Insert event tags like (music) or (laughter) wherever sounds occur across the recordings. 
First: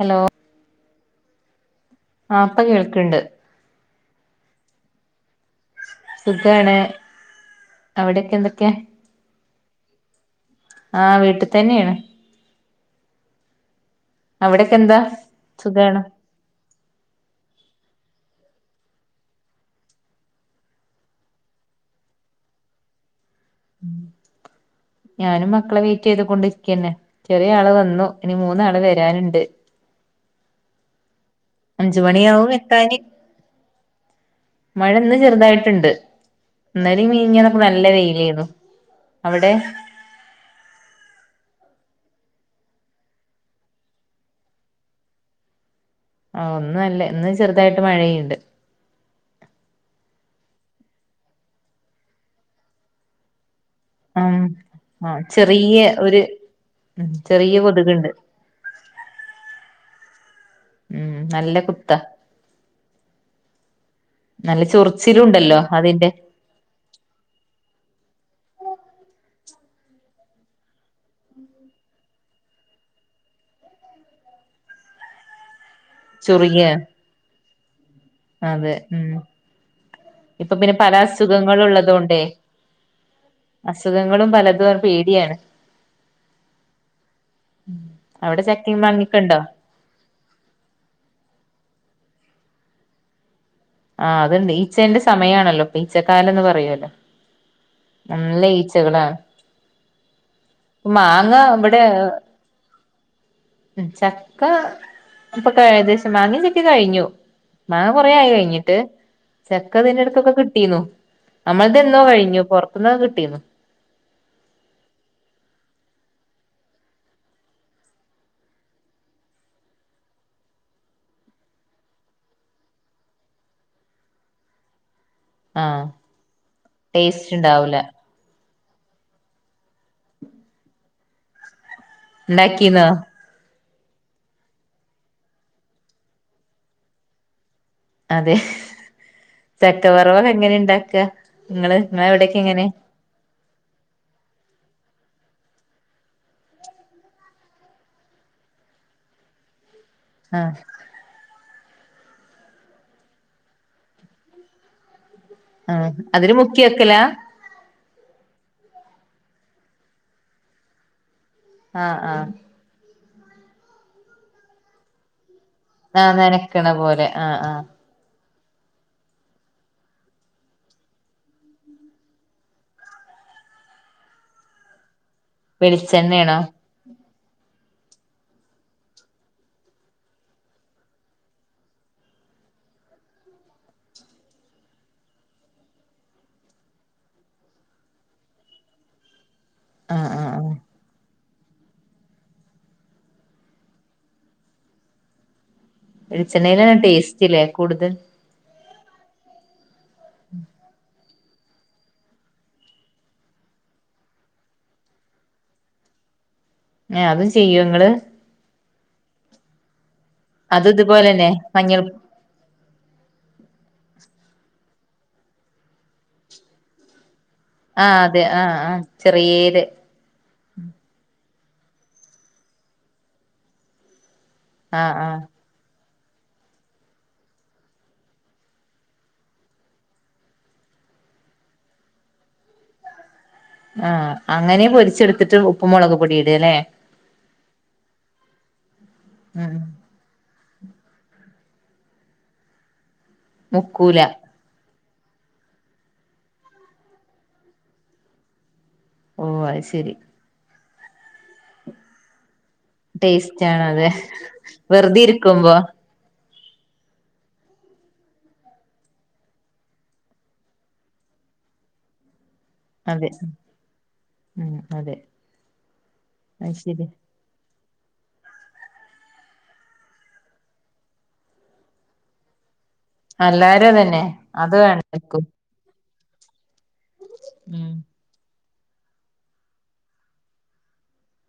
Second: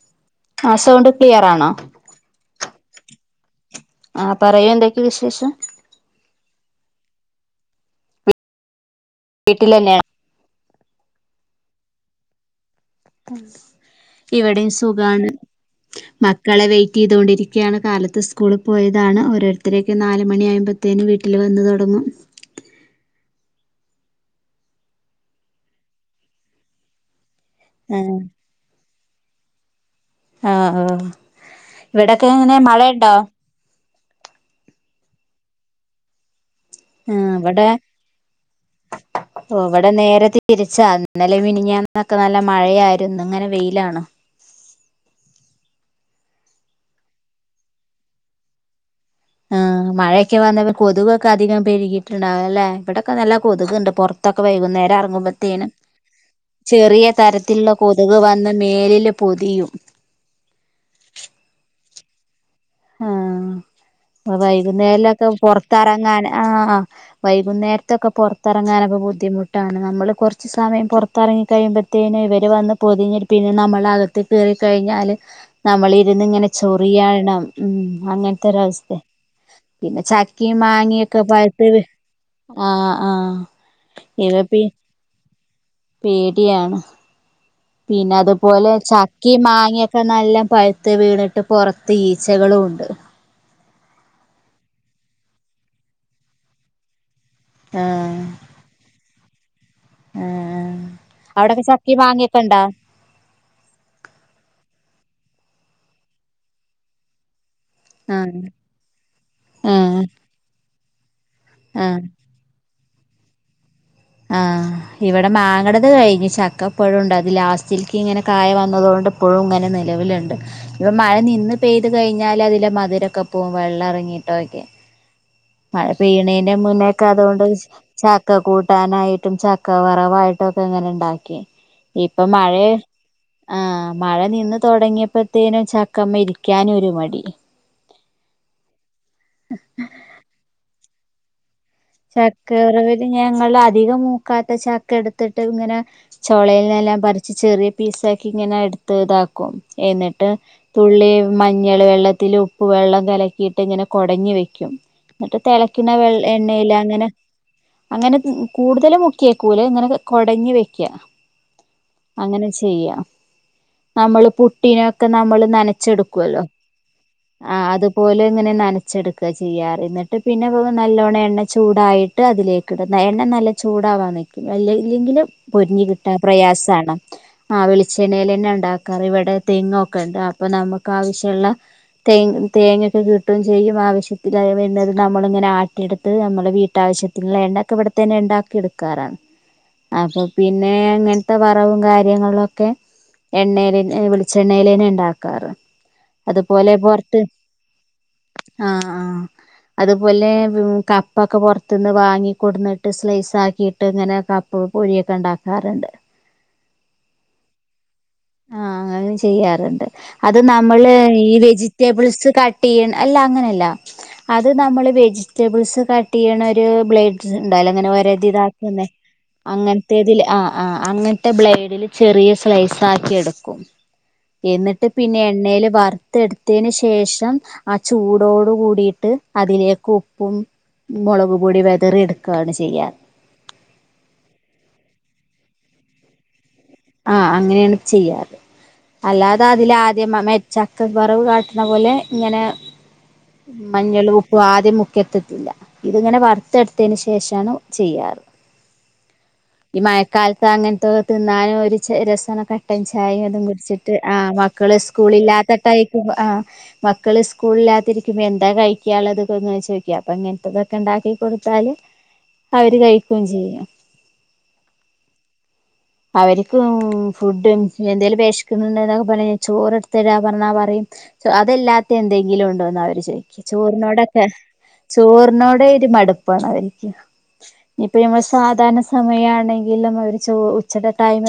Hello ആ sound clear ആണോ ആ ഇപ്പ കേൾക്ക്ണ്ട് ആ പറയ് എന്തൊക്കെ വിശേഷം സുഖാണ് അവിടെക്കെ എന്തൊക്കെ? വീട്ടിൽ അല്ലെ ആ വീട്ടിൽ തന്നെയാണ് ഇവിടെയും അവിടെക്കെ എന്താ സുഖാണ് സുഖാണ് മക്കളെ വെയ് റ്റെയ്ത് ഇവിടെ ഇരിക്കാണ് കാലത്ത് സ്കൂളിൽ പോയതാണ് ഓരോരുത്തരൊക്കെ നാല് മണിയാകുമ്പഴത്തേക്കും വീട്ടിൽ വന്ന് തൊടങ്ങും ഞാനും മക്കളെ വെയിറ്റ് ചെയ്ത് കൊണ്ടിരിക്കന്നെ ചെറിയ ആള് ആ വന്നു ഇനി മൂന്നാള് വരാനുണ്ട് ആ ആ അഞ്ച് ഇവിടൊക്കെ മണിയാവും എങ്ങനെ എത്താന് മഴുണ്ടോ? മഴ ഇന്ന് ചെറുതായിട്ട്ണ്ട് ഇന്നലേം ആ മിനിഞ്ഞാന്നൊക്കെ ഇവിടെ നല്ല വെയിലേന്നു അവിടെ ഇവിടെ നേരെ തിരിച്ച ഇന്നലെ മിനിഞ്ഞാന്നും ന്നൊക്കെ നല്ല മഴയായിരുന്നു ഇന്ന് വെയിലാണ് ആ ഇന്ന് നല്ല ഇന്ന് ചെറുതായിട്ട് മഴയ്യ്ണ്ട് ആ മഴയൊക്കെ വന്നവർ കൊതുകൊക്കെ അധികം പെരുകയിട്ടുണ്ടാവും ല്ലേ ഇവിടൊക്കെ നല്ല കൊതുക്ണ്ട് ഉം പൊറത്തൊക്കെ വൈകുന്നേരം ആ ഇറങ്ങുമ്പത്തേനും ചെറിയ ഒരു ഉം ചെറിയ തരത്തിലുള്ള കൊതുക്ണ്ട് കൊതുക് വന്ന് മേലില് പൊതിയും ഉം നല്ല കുത്ത വൈകുന്നേരൊക്കെ അതിന്റെ പൊറത്തറങ്ങാൻ ആ വൈകുന്നേരത്തൊക്കെ പൊറത്ത് ഇറങ്ങാനൊക്കെ ബുദ്ധിമുട്ടാണ് നമ്മൾ കുറച്ച് സമയം പുറത്തിറങ്ങിക്കഴിയുമ്പഴത്തേക്ക് ഇവര് വന്ന് പൊതിഞ്ഞ് പിന്നെ നമ്മളകത്ത് കയറിക്കഴിഞ്ഞാല് നമ്മളിരുന്നിങ്ങനെ ചുറുകിയ ചൊറിയണം ഉം അതെ അങ്ങനത്തൊരവസ്ഥയ ഉം പിന്നെ ഇപ്പൊ ചക്കയും പിന്നെ പല മാങ്ങയൊക്കെ അസുഖങ്ങളും പഴുത്തത് ഉള്ളത് കൊണ്ടേ ആ ആ അസുഖങ്ങളും ഇത് പി പലതും പേടിയാണ് പേടിയാണ് പിന്നെ അവിടെ അതുപോലെ ചക്കയും മാങ്ങൊക്കെ ഉണ്ടോ ചക്കയും മാങ്ങയൊക്കെ നല്ല പഴുത്ത് വീണിട്ട് പുറത്ത് ഈച്ചകളുംഉണ്ട് ആ അതുണ്ട് ഈച്ചന്റെ സമയമാണല്ലോ ഇപ്പൊ ഈച്ചക്കാലന്ന് പറയല്ലോ ആഹ് നല്ല ഈച്ചകളാ ആഹ് മാങ്ങ അവിടൊക്കെ ഇവിടെ ചക്കി മാങ്ങിയൊക്കെ ഇണ്ടാ ചക്ക അപ്പൊ ഏകദേശം മാങ്ങ ചക്കയും കഴിഞ്ഞു മാങ്ങ കൊറേ ആയി ആഹ് കഴിഞ്ഞു ചക്കതിന്റെ ആഹ് ഇടക്കൊക്കെ കിട്ടീരുന്നു നമ്മള്ടെയെന്നോ ആഹ് കഴിഞ്ഞു പൊറ ത്ത്ന്ന്‌ കിട്ടീന്ന് ആ ഇവിടെ മാങ്ങടത് കഴിഞ്ഞു ചക്കപ്പഴുണ്ട് അത് ലാസ്റ്റിലിക്ക് ഇങ്ങനെ കായ വന്നതുകൊണ്ട് പ്പോഴും ഇങ്ങനെ നിലവിലിണ്ട് ഇപ്പ മഴ നിന്ന് പെയ്തു കഴിഞ്ഞാല് അതിലെ മധുരൊക്കെ പോകും വെള്ളറങ്ങി ആഹ് മഴ പെയ്യെണേന്റെ മുന്നക്കെ ടേസ്റ്റ് അതുകൊണ്ട് ഉണ്ടാവൂല ചക്ക കൂ കൂട്ടാനായിട്ടും ചക്കവറവായിട്ടും ഒക്കെ ഇങ്ങനെ ഉണ്ടാക്കിയെ ഇപ്പം മഴ ഉണ്ടാക്കീന്നോ ആ മഴ നിന്ന് തൊടങ്ങിയപ്പഴത്തേനും ചക്കമെലിക്കാനും ഒരു മടി അതെ ചക്കവറവ എങ്ങനെ ഉണ്ടാക്കുക ചക്കവരവിന് ഞ അധികം മൂക്കാത്ത ചക്ക എടുത്തിട്ട് ഇങ്ങനെ ചോളൽന്നെല്ലാം പറിച്ച് ചെറിയ പീസാക്കി ഇങ്ങനെ എടുത്ത് ഇതാക്കും എന്നിട്ട് ആഹ് തുള്ളി മഞ്ഞൾ വെള്ളത്തില് ഉപ്പ് വെള്ളം കലക്കിയിട്ട് ഇങ്ങനെ കൊടഞ്ഞ് വെക്കും എന്നിട്ട് തിളക്കിണ ആഹ് വെള്ള അതില് മുക്കി എണ്ണയില വെക്കലാ അങ്ങനെ അങ്ങനെ കൂടുതല മുക്കിയക്കൂല് ഇങ്ങനെ കൊടഞ്ഞി വെക്ക ആഹ് ആഹ് അങ്ങനെ ചെയ്യാം നമ്മള് പുട്ടിനൊക്കെ നമ്മള് ആഹ് നനച്ചെടുക്കുവല്ലോ നനക്ക്ണ പോലെ ആഹ് ആ ആഹ് അതുപോലെ ങ്ങനെ നനച്ചെടുക്കുക ചെയ്യാറ് എന്നിട്ട് പിന്നെ പോക നല്ലവണ്ണം എണ്ണ ചൂടായിട്ട് അതിലേക്ക് ഇടുന്ന എണ്ണ നല്ല ചൂടാവാ നിൽക്കും അല്ല ഇല്ലെങ്കിലും പൊരിഞ്ഞ് കിട്ടാൻ വെളിച്ചെണ്ണേണോ പ്രയാസാണ് ആ വളിച്ചെണ്ണയിലെന്ന ഉണ്ടാക്കാറ് ഇവിടെ തെങ്ങ് ഒക്കെ ഉണ്ട് അപ്പൊ നമുക്ക് ആവശ്യമുള്ള തേ തേങ്ങൊക്കെ കിട്ടുകയും ചെയ്യും ആവശ്യത്തിനായി വരുന്നത് നമ്മളിങ്ങനെ ആട്ടിയെടുത്ത് നമ്മള് വീട്ടാവിശ്യത്തിനുള്ള എണ്ണക്കെ ഇവിടെ തന്നെ ഇണ്ടാക്കി എടുക്കാറാണ് ആഹ് അപ്പൊ ആഹ് ആഹ് പിന്നെ അങ്ങ വറവും കാര്യങ്ങളൊക്കെ എണ്ണയി ൽ വെളിച്ചെണ്ണയിലന്നെ ഉണ്ടാക്കാറ് വെളിച്ചെണ്ണയില് ടേസ്റ്റ് ഇല്ലേ കൂടുതൽ ആ ആ അതുപോലെ കപ്പക്കെ പുറത്തിന്ന് വാങ്ങിക്കൊണ്ടുന്നിട്ട് സ്ലൈസ് ആക്കിയിട്ട് ഇങ്ങനെ കപ്പ് പൊരിയൊക്കെ ഉണ്ടാക്കാറുണ്ട് അതും ചെയ്യും നിങ്ങള് ആ അങ്ങനെ ചെയ്യാറുണ്ട് അത് അതും നമ്മള് ഇതുപോലെന്നെ ഈ മഞ്ഞൾ വെജിറ്റബിൾസ് ക അല്ല അങ്ങനല്ല അത് നമ്മള് വെജിറ്റബിൾസ് കട്ട് ചെയ്യണ ഒരു ബ്ലേഡ് ണ്ടായാല അങ്ങനെ ആഹ് അതെ വരത് ആഹ് ആഹ് ഇതാക്കുന്നേ ചെറിയേര് അങ്ങനത്തേതില്ലേ ആ ആ അങ്ങനത്തെ ബ്ലേഡില് ചെറിയ സ്ലൈസ് ആക്കി എടുക്കും എന്നിട്ട് ആഹ് ആഹ് പിന്നെ എണ്ണയില് വർ ത്തെ എടുത്തതിന് ശേഷം ആ ചൂടോട് കൂടിയിട്ട് അതിലേക്ക് ഉപ്പും മുളക്പൊടി വെതറി എടുക്കയാണ് ചെയ്യാൻ ആ അങ്ങനെ പൊരിച്ചെടുത്തിട്ട് ഉപ്പ് മുളക് പൊടി ഇട അല്ലേ ആ അങ്ങനെയാണ് ചെയ്യാറ് അല്ലാതെ ഉം അതില ആദ്യ ചക്കക്കറവ് കാട്ടുന്ന പോലെ ഇങ്ങനെ മുക്കൂല മഞ്ഞൾ ഉപ്പും ആദ്യം മു കത്തത്തില്ല ഇതിങ്ങനെ വറുത്തെടുത്തതിന് ശേഷാണ് ചെയ്യാറ് ഓഹ് അത് ഈ ശെരി മഴക്കാലത്ത് അങ്ങനത്തെൊക്കെ തിന്നാനും ഒരു രസമൊക്കെ പട്ടൻ ചായയും അതും ടേസ്റ്റാണത് കുടിച്ചിട്ട് ആ് മക്കള് വെറുതെ സ്കൂള ഇരിക്കുമ്പോ ഇില്ലാത്തട്ടായിരിക്കും ആ് മക്കള് സ്കൂളിലാത്തിരിക്കുമ്പോ എന്താ കഴിക്കാനുള്ളതു ചോഴിക്കാ ഇങ്ങനത്തെതൊക്കെ ഉണ്ടാക്കി കൊടുത്താല് (inaudible) അവര് അതെ കഴിക്കുംചെയ്യും ഉം അതെ അവര് (unintelligible) എന്തെലും വേഷ്ക്കുന്നുണ്ട പറയും ചോറ്ടുത്ത്തരാപറഞ്ഞാൽ പറയും അതല്ലാത്ത എന്തെങ്കിലും ഉണ്ടോ (unintelligible) എല്ലാരും അതന്നെ ചോറിനേടക്കെ അത് വേണം എല്ലാർക്കും ചോറിനോ ഉം മ (unintelligible) സാധാരണ സമയ ആണെങ്കിലും വർ ഉച്ചയുടെ ടൈമ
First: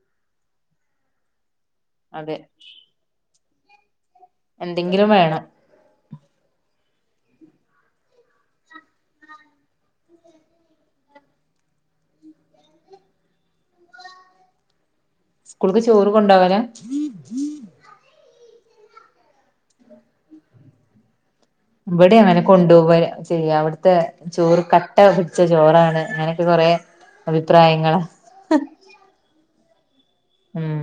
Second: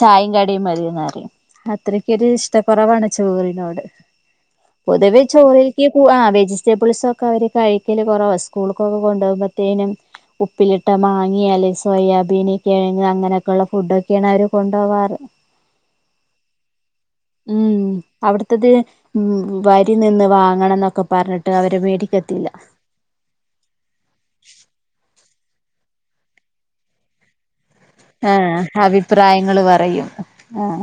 ചായയും കടിയും മതിന്ന്പറയും അത്രക്കൊരു അതെ ഇഷ്ട കുറവാണ് ചോറിനോട് എന്തെങ്കിലും പൊതുവെ വേണം ചോർ (unintelligible) ആ വെജിറ്റബിൾസ് ഒക്കെ അവര് കഴിക്കല് കുറവ സ്കൂൾക്കൊക്കെ കൊണ്ട പോകുമ്പോഴത്തേനും ഉപ്പിലിട്ട മാങ്ങിയല്ലേ സോയാബീൻ കിഴങ്ങ് അങ്ങനെയൊക്കെ അവര് കൊണ്ടവാറ് സ്കൂൾക്ക് ചോറ് കൊണ്ടോവലാ മ് അവി ത് വരി നിന്ന് വാങ്ങണം എന്നൊക്കെ പറഞ്ഞിട്ട് അവര് ഇവിടെ അങ്ങനെ മേടിക്കത്തില്ല കൊണ്ടുപോ ചെയ്യ അവിടുത്തെ ചോറ് കട്ട ചോറാണ് അങ്ങനൊക്കെ കുറേ അഭിപ്രായം ആ അഭിപ്രായങ്ങൾ പറയും ആ ഉം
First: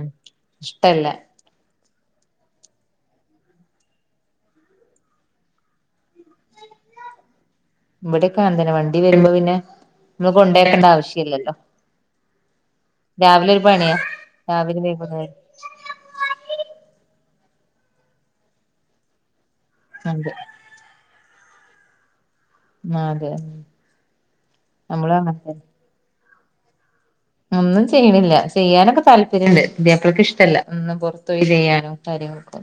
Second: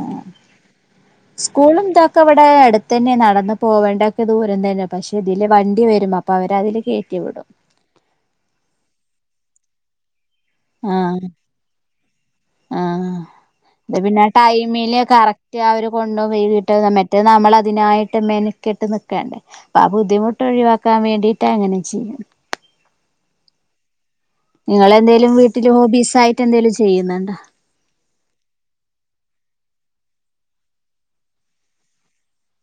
ഇഷ്ടല്ല സ്കൂളും ക്ക അവിടെ അടുത്ത് തന്നെ നടന്നന്ന് പോകേണ്ടൊക്കെ ദൂരം തന്നെയാണ് പക്ഷെ ഇതില് വണ്ടി വരുമ്പോ അപ്പോഅവരതില് ക ത്തിവിടും ഇവിടെ കാണ തന്നെ വണ്ടി വരുമ്പോ പിന്നെ നമ്മക്ക് കൊണ്ടേക്കേണ്ട ആവശ്യല്ലല്ലോ ആ രാവിലെ ഒരു പണിയാ പിന്നെ രാവിലെ ടൈമില് വൈകുന്നേരം കറക്റ്റ് അവര് കൊണ്ട (unintelligible) മ് നമ്മള അതിനായിട്ട് മെനക്കിട്ട് നിക്കേണ്ടേ ആ അതെ ബുദ്ധിമുട്ട് ഒഴിവാക്കാൻ വേണ്ടി അങ്ങനെ (unintelligible) ആ അതെ നമ്മളും നിങ്ങെന്തേലും അങ്ങൻതന്നെ വീട്ടില് ഹോബീസ് ആയിട്ട് എന്തലും ഒന്നും ചെയ്യണില്ല ചെയ്യാനൊക്കെ താല്പര്യണ്ട് പുതിയാപ്ലക് ഇഷ്ടല്ല ഒന്ന് പൊറത്ത് ചെയ്യാനോ കാര്യങ്ങളൊക്ക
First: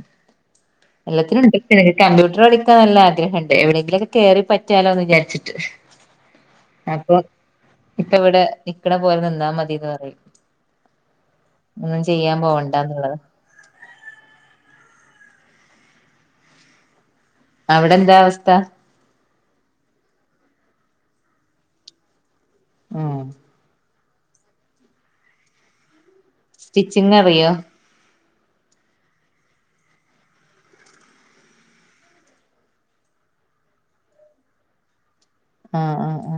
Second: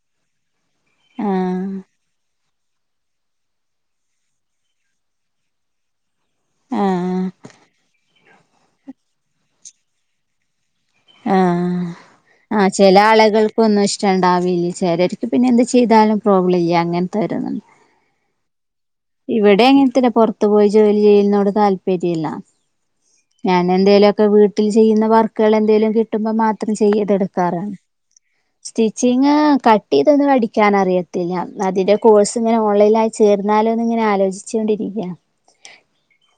എല്ലാത്തിനും ആഹ് ഉണ്ട് കമ്പ്യൂട്ടർ കളിക്ക ക്കെ നല്ല ആഗ്രഹംണ്ട് എവിടെയെങ്കിലുമൊക്കെ കേറി പറ്റിയാലോ എന്ന് വിചാരിച്ചിട്ട് അപ്പൊ ആഹ് ഇപ്പൊ ഇവിടെ നിക്കണ പോലെ നിന്നാ മതിന്ന് പറയും ആ ഒന്നും ചെയ്യാൻ ആ ചെല പോവണ്ടാന്നുള്ളത് ആളുകൾക്കൊന്നും രണ്ടാവവിയിൽ ചാരാര്ക് പിന്നെ എന്ത് ചെയ്താലും പ്രോബ്ലം ഇല്ല അങ്ങനെ അവിടെ എന്താ അവസ്ഥ ഇവിടെ എങ്ങനത്തെല്ല പുറത്തു പോയി ജോലി ചെയ്യ്ന്നോട് താല്പര്യല്ല ആഹ് ഞാനെന്തേലൊക്ക വീട്ടിൽ ചെയ്യുന്ന വർക്കുകൾ എന്തേലും കി കിട്ടുമ്പോ മാത്രം ചെയ്യത സ്റ്റിച്ചിങ് അറിയോ എടുക്കാറാണ് സ്റ്റിച്ചിങ്ങ് കട്ട്ഇത് അ ഠിക്കാൻറിയത്തില്ല അതിൻ്റെ കോഴ്സ് ഇങ്ങനെ ഓൺലൈനായി ചേർന്നാലും ഇങ്ങനെ ആലോചിചോണ്ടിരിക്ക ആ ആ ആ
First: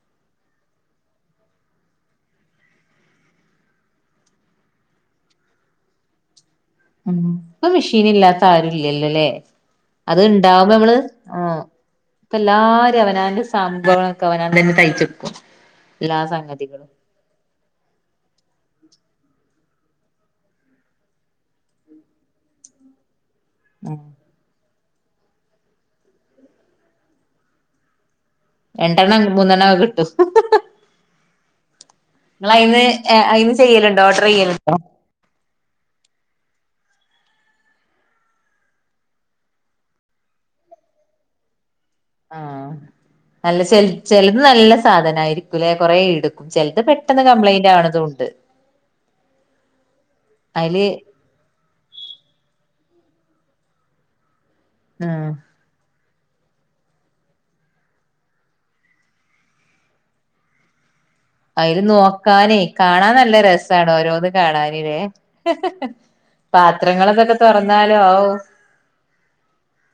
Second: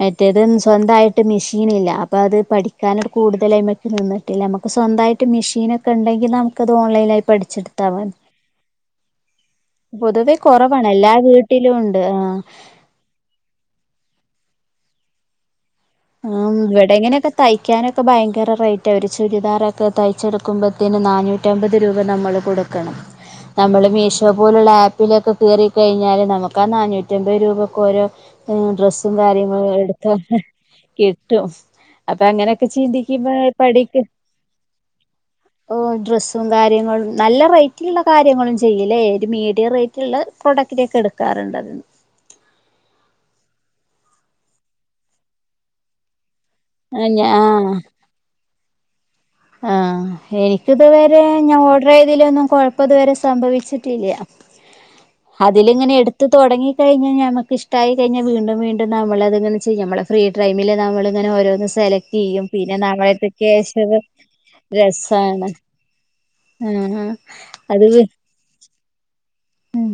മറ്റേത് സ്വന്തായിട്ട് മെഷീൻ ഇല്ല അപ്പൊ അത് പഠിക്കാന കൂടുതലായ്മക്ക നിന്നിട്ടില്ല നമുക്ക് സ്വന്തായിട്ട് മെഷീനൊക്കെ ണ്ടെങ്കിൽ നമുക്ക് ഉ ഇപ്പ മെഷീൻ ഇല്ലാത്ത ആരുല്ലല്ലല്ലേ അത് പൊതുവെ ഇണ്ടാവുമ്പോ കുറവാണ് നമ്മള് എല്ലാ ആ വീട്ടിലും ഉണ്ട് ആ ഇപ്പ എല്ലാരും അവനാന്റെ സംഭവങ്ങളക്കെ അവനാ തന്നെ തയ് (unintelligible) ആ ഇവിടെ ഇങ്ങനെയൊക്കെ തയ്ക്കാനൊക്കെ ഭയങ്കര റേറ്റാ ഒരു ഇ... ചുരിദാറൊക്കെ തയ്ച്ചെടുക്കുമ്പത്തിന് നാനൂറ്റമ്പത് രൂപ നമ്മൾ കൊടുക്കണം നമ്മള് ഉം മീഷോ പോലുള്ള ആപ്പ് ആപ്പിലൊക്കെ കയറി കഴിഞ്ഞാല് നമുക്ക് ആ നാനൂറ്റമ്പത് രൂപക്ക് ഒരു. ഹ് ഡ്രസ്സും രണ്ടെണ്ണം മൂന്നെണ്ണം കാര്യങ്ങളും ഒക്കെ എടുത്ത കിട്ടും ഹഹ.. കിട്ടോ അപ്പൊ നിങ്ങൾ അങ്ങനെയൊക്കെ അയിന്ന് ചിന്തിക്കുമ്പ അയിന്ന് ചെയ്യലുണ്ടോ പഠികും.. ഓർഡർ ചെയ്യലുണ്ടോ ഓ ഡ്രസ്സും കാര്യങ്ങളും നല്ല റേറ്റുള്ള കാര്യങ്ങളും ചെയ്യല്ലേ ഒരു മീഡിയം റേറ്റുള്ളത്.. കൊടക്കിനൊക്കെ എടുക്കാറുണ്ട് അതിന്ന് ആഹ അല്ലാ നല്ല ച ചിലത് നല്ല സാധനായിരിക്കുംല്ലെ കൊറെ ഇടുക്കും.. ചെലത് ആഹ് പെട്ടെന്ന് ഞാ കംപ്ലൈന്റ് ആവ്ണതുംണ്ട് ആ എനിക് ഇത് വരെ ഞാൻ ഓർഡർ യ്തിൽ ഒന്നും കൊഴപ്പം ഇതുവരെ സംഭവിച്ചിട്ടില്ല.. ഉം അതിലിങ്ങനെ എട്... ത്ത് തുടങ്ങി കഴിഞ്ഞാൽ ഞമ്മക്ക് ഇഷ്ടആയി കഴിഞ്ഞാൽ വീണ്ടും വീണ്ടും നമ്മളത്ങ്ങനെ ചെയ്യും നമ്മളെ ഫ്രീ ടൈമിൽ നമ്മള്ള്.. അങ്ങനെ ഓരോന്ന് അയില് സെലക്ട് ചെയ്യും നോക്കാനേ പിന്നെ കാണാൻ നമ്മളെരുത്ത് നല്ല ക്യാഷ്‌ രസാണ് ഒക്കെ ഓരോന്ന് കാണാന് ല്ലേ രസ്സാണ് ആഹ പാത്രങ്ങളതൊക്കെ അത് തുറന്നാലോ പി.. ഉം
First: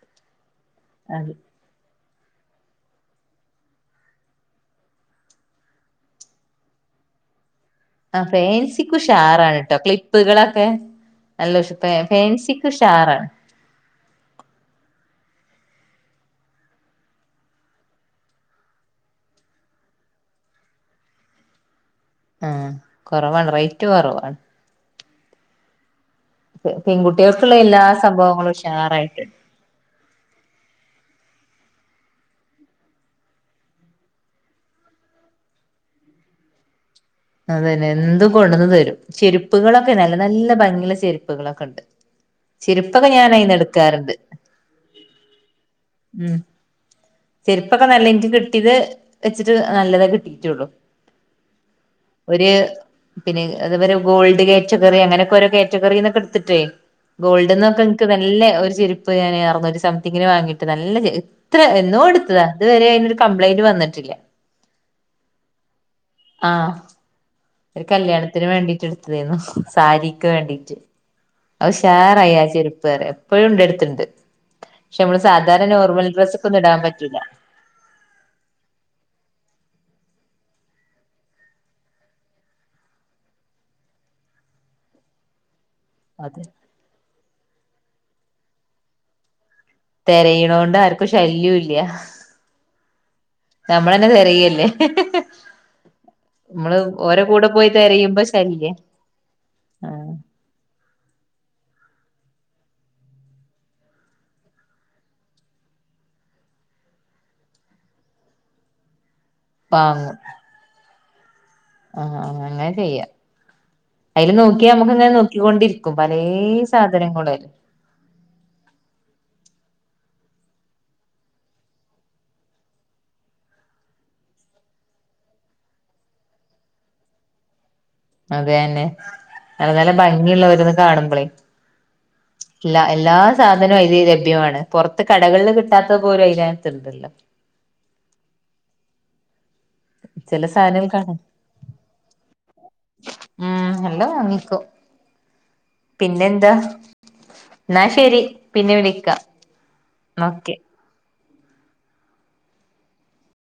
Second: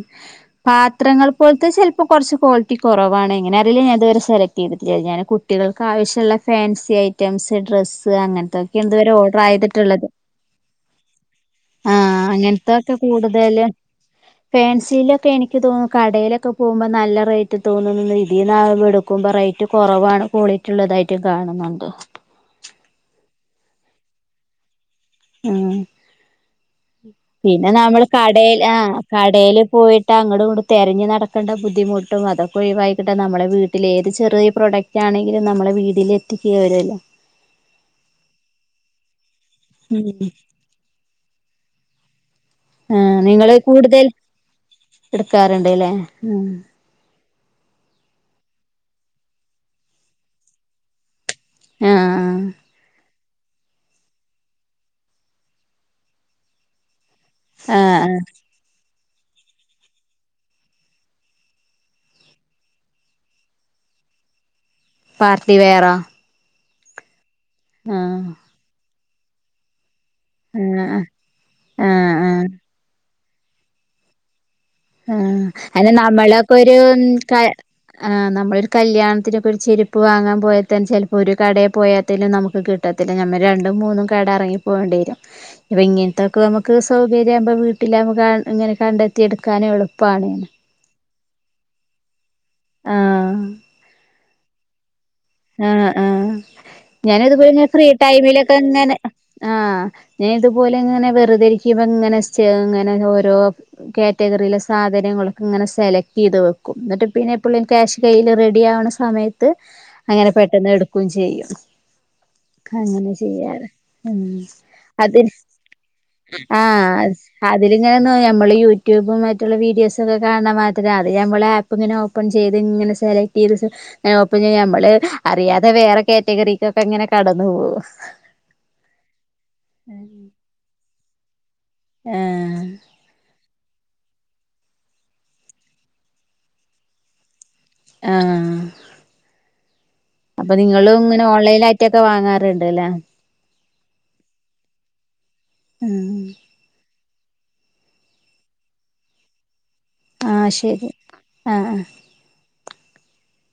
ഔ പാത്രങ്ങൾ പോലത്തെ ചെല്.. ഇപ്പ കുറച്ച് ക്വാളിറ്റി കുറവാണ് ഏ ങ്ങനെ അറിയില്ല ഞാ ഇതുവരെ സെലക്ട് ചെയ്തിട്ടില്ല കുട്ടികൾക്ക് ആവിശ്യമുള്ള ഫാൻസി.. ഐറ്റംസ് ഡ്രസ് ആ അങ്ങനത്തൊക്കെയ ഫാൻസിക്ക് ഇതുവരെ ഓർഡർ ഉഷാറാണ് ട്ടോ ആയിതിട്ടുള്ളത് എ. ക്ലിപ്പുകളൊക്കെ നല്ല ഉഷ് ആഹ ഫാൻസിക്ക് അങ്ങനത്തൊക്കെ ഉഷാറാണ് കൂടുതല് ഫെ.. പെൻസിലൊക്കെ എനിക്ക് തോന്നുന്നു കടയിലൊക്കെ പോകുമ്പോൾ നല്ല റേറ്റ് തോന്നുന്നു ഇതീന്ന് ആവുംബോഎടുക്കുമ്പോൾ റേറ്റും കുറവാണ് ക്വാളിറ്റി ഉള്ളതായിട്ട് കാണുന്നുണ്ട്. ആ കൊറവാണ് റേറ്റ് കൊറവാണ്. ഉം (unintelligible) പിന്നെ എല്ലാ നമ്മൾ സംഭവങ്ങളും കടേല് ആ ഉഷാറായിട്ടുണ്ട് കടേല് പോയിട്ട് അങ്ങോടും ഇങ്ങടും തെരഞ്ഞ് നട ക്കണ്ട ബുദ്ധിമുട്ടും അതൊക്കെ ഒയിവാഴ്കിട്ടും നമ്മുടെ വീട്ടിൽ ഏത് ചെറിയ പ്രഡക്റ്റ് ആണെങ്കിലും നമ്മളെ വീട്ടില് എത്തി വരുവല്ലോ അതന്നെ എന്തും കൊണ്ടുവന്ന് തരും ചെരുപ്പുകളൊക്കെ നല്ല നല്ല ഭംഗിയുള്ള ചെരുപ്പുകളൊക്കെ ഉണ്ട്. ആ ചെരുപ്പൊക്കെ ഞാൻ അയിന്ന് നിങ്ങള് കൂടുതൽ എടുക്കാറുണ്ട് എടുക്കാറുണ്ട്ല്ലേ ഉം. ചെരുപ്പൊക്കെ നല്ല എനിക്ക് കിട്ടിയത് വെച്ചിട്ട് നല്ലതേ കിട്ടിട്ടള്ളു. ആഹ് ഒര് പിന്നെ അതെപോലെ ഗോൾഡ് കാറ്റഗറി അങ്ങനെയൊക്കെ ഓരോ കാറ്റഗറിന്നൊക്കെടുത്തിട്ടേ.. ഗോൾഡ്ന്നൊക്കെ ആഹ് എനിക്ക് ആഹ് ആഹ് നല്ല ഒരു ചെരുപ്പ് ഞൻ അർന്നൂറ്റി സംതിങ്ങിന് വാങ്ങിയിട്ട് നല്ല ഇത്ര. എന്നോ എടുത്തതാ ഇതുവരെഅതിനൊരു കംപ്ലയിന്റ് വന്നിട്ടില്ല. പാർട്ടി വെയറോ ആഹ് ഒരു ആഹ് കല്യാണത്തിന് വേണ്ടിട്ട് എടുത്തതായിരുന്നു സാരി. ക് വേണ്ടീറ്റ് ആഹ് ആഹ് അത്ഉഷാറയി ആഹ് ആ ചെരുപ്പ്റിയും ഇപ്പെയും ഇന്റെ ടുത്തുണ്ട്. ആ അല്ലാ നമ്മളൊക്കെ ഒരു ഇടാൻ പറ്റൂല ആ നമ്മളൊരു കല്യാണത്തിനൊക്കെ ഒരു. ചെരുപ്പ് വാങ്ങാൻ പോയെ തന്നെ ചെലപ്പോൾ ഒരു കടയെ പോയാതന്നെ നമുക്ക് കിട്ടത്തില്ല ഞമ്മൾ രണ്ടു മൂന്നും കട എറങ്ങി.. പോവേണ്ടി വരും ഇപ്പ അതെ ഇങ്ങനത്തെൊക്കെനമുക്ക് സൗകര്യവുമ്പോ വീട്ടിൽ ഇങ്ങനെ കണ്ടെത്തി എടു. തെരയണൊണ്ട് ആർക്കും ശല്യം ഇല്ല ആഹ് നമ്മള തന്നെ തെരയല്ല. ല്ലേ ആ ആ ഞാന് കൂടെ ഇതുപോലെ ഇങ്ങ പോയി ഫ്രീ തിരയുമ്പോ ടൈമിലൊക്കെ ശല്യ ഇങ്ങനെ ആ ആഹ് ഞാൻ ഇതുപോലെ ഇങ്ങനെ വെറുതരിക്കുമ്പ. ഇങ്ങനെ ഇങ്ങനെ ഓരോ കാറ്റഗറിയിലെ സാധനങ്ങളൊക്കെ ഇങ്ങനെ സെലക്ട് ചെയ്ത് വെക്കും. എന്നിട്ട് പിന്നെ എപ്പള്ളേും ക്യാഷ് കൈയിൽ റെഡി ആവ്ണ സമയത്ത് വാങ്ങും അങ്ങനെ പെട്ടന്ന് എടുക്കുകയും ചെയ്യും ആ ചെയ്യാ അങ്ങനെ ചെയ്യാറ് ഹാ അതില് നോക്കിയാ നമുക്ക് ഇങ്ങനെ അതിന് നോക്കിക്കൊണ്ടിരിക്കും പലേ ആ ആ സാധനങ്ങളല്ലേ അതില് ഇങ്ങനെ നമ്മള് യൂട്യൂബും മറ്റുള്ളീ വീ വീഡിയോസൊക്കെ കാണ് ണ മാരിതന്നെ അത് നമ്മൾ ആപ്പ് ഇങ്ങനെ ഓപ്പൺ ചെയ്ത് ഇങ്ങനെ സെലക്ട് ചെയ്ത്ങ്ങെ ഓപ്പൺ ചെയ്ത് നമ്മൾ.. അറിയാതെ വേറെ കാറ്റഗറിക്കൊക്കെ ഇങ്ങനെ കടന്നു പോവും.. അത് തന്നെ നല്ല നല്ല ഭംഗിയുള്ളോരോന്ന് കാണുമ്പോളേ ആഹ് എല്ലാ എല്ലാ സാധ അതിനതു ലഭ്യമാണ് പുറത്ത് കടകളിൽ കിട്ടാത്ത പോലും അതിനകത്തുണ്ടല്ലോ. ആ ചില അപ്പൊ സാധനങ്ങൾ നിങ്ങളും കാണാൻ ഇങ്ങനെ ഓൺലൈനായിട്ടൊക്കെ വാങ്ങാറുണ്ട് അല്ലേ. നല്ല വാങ്ങിക്കും ആഹ് പിന്നെ എന്താ എന്നാ ശരി പിന്നെ വിളിക്കാം. ആഹ് ഓക്കെ ശരി ആഹ്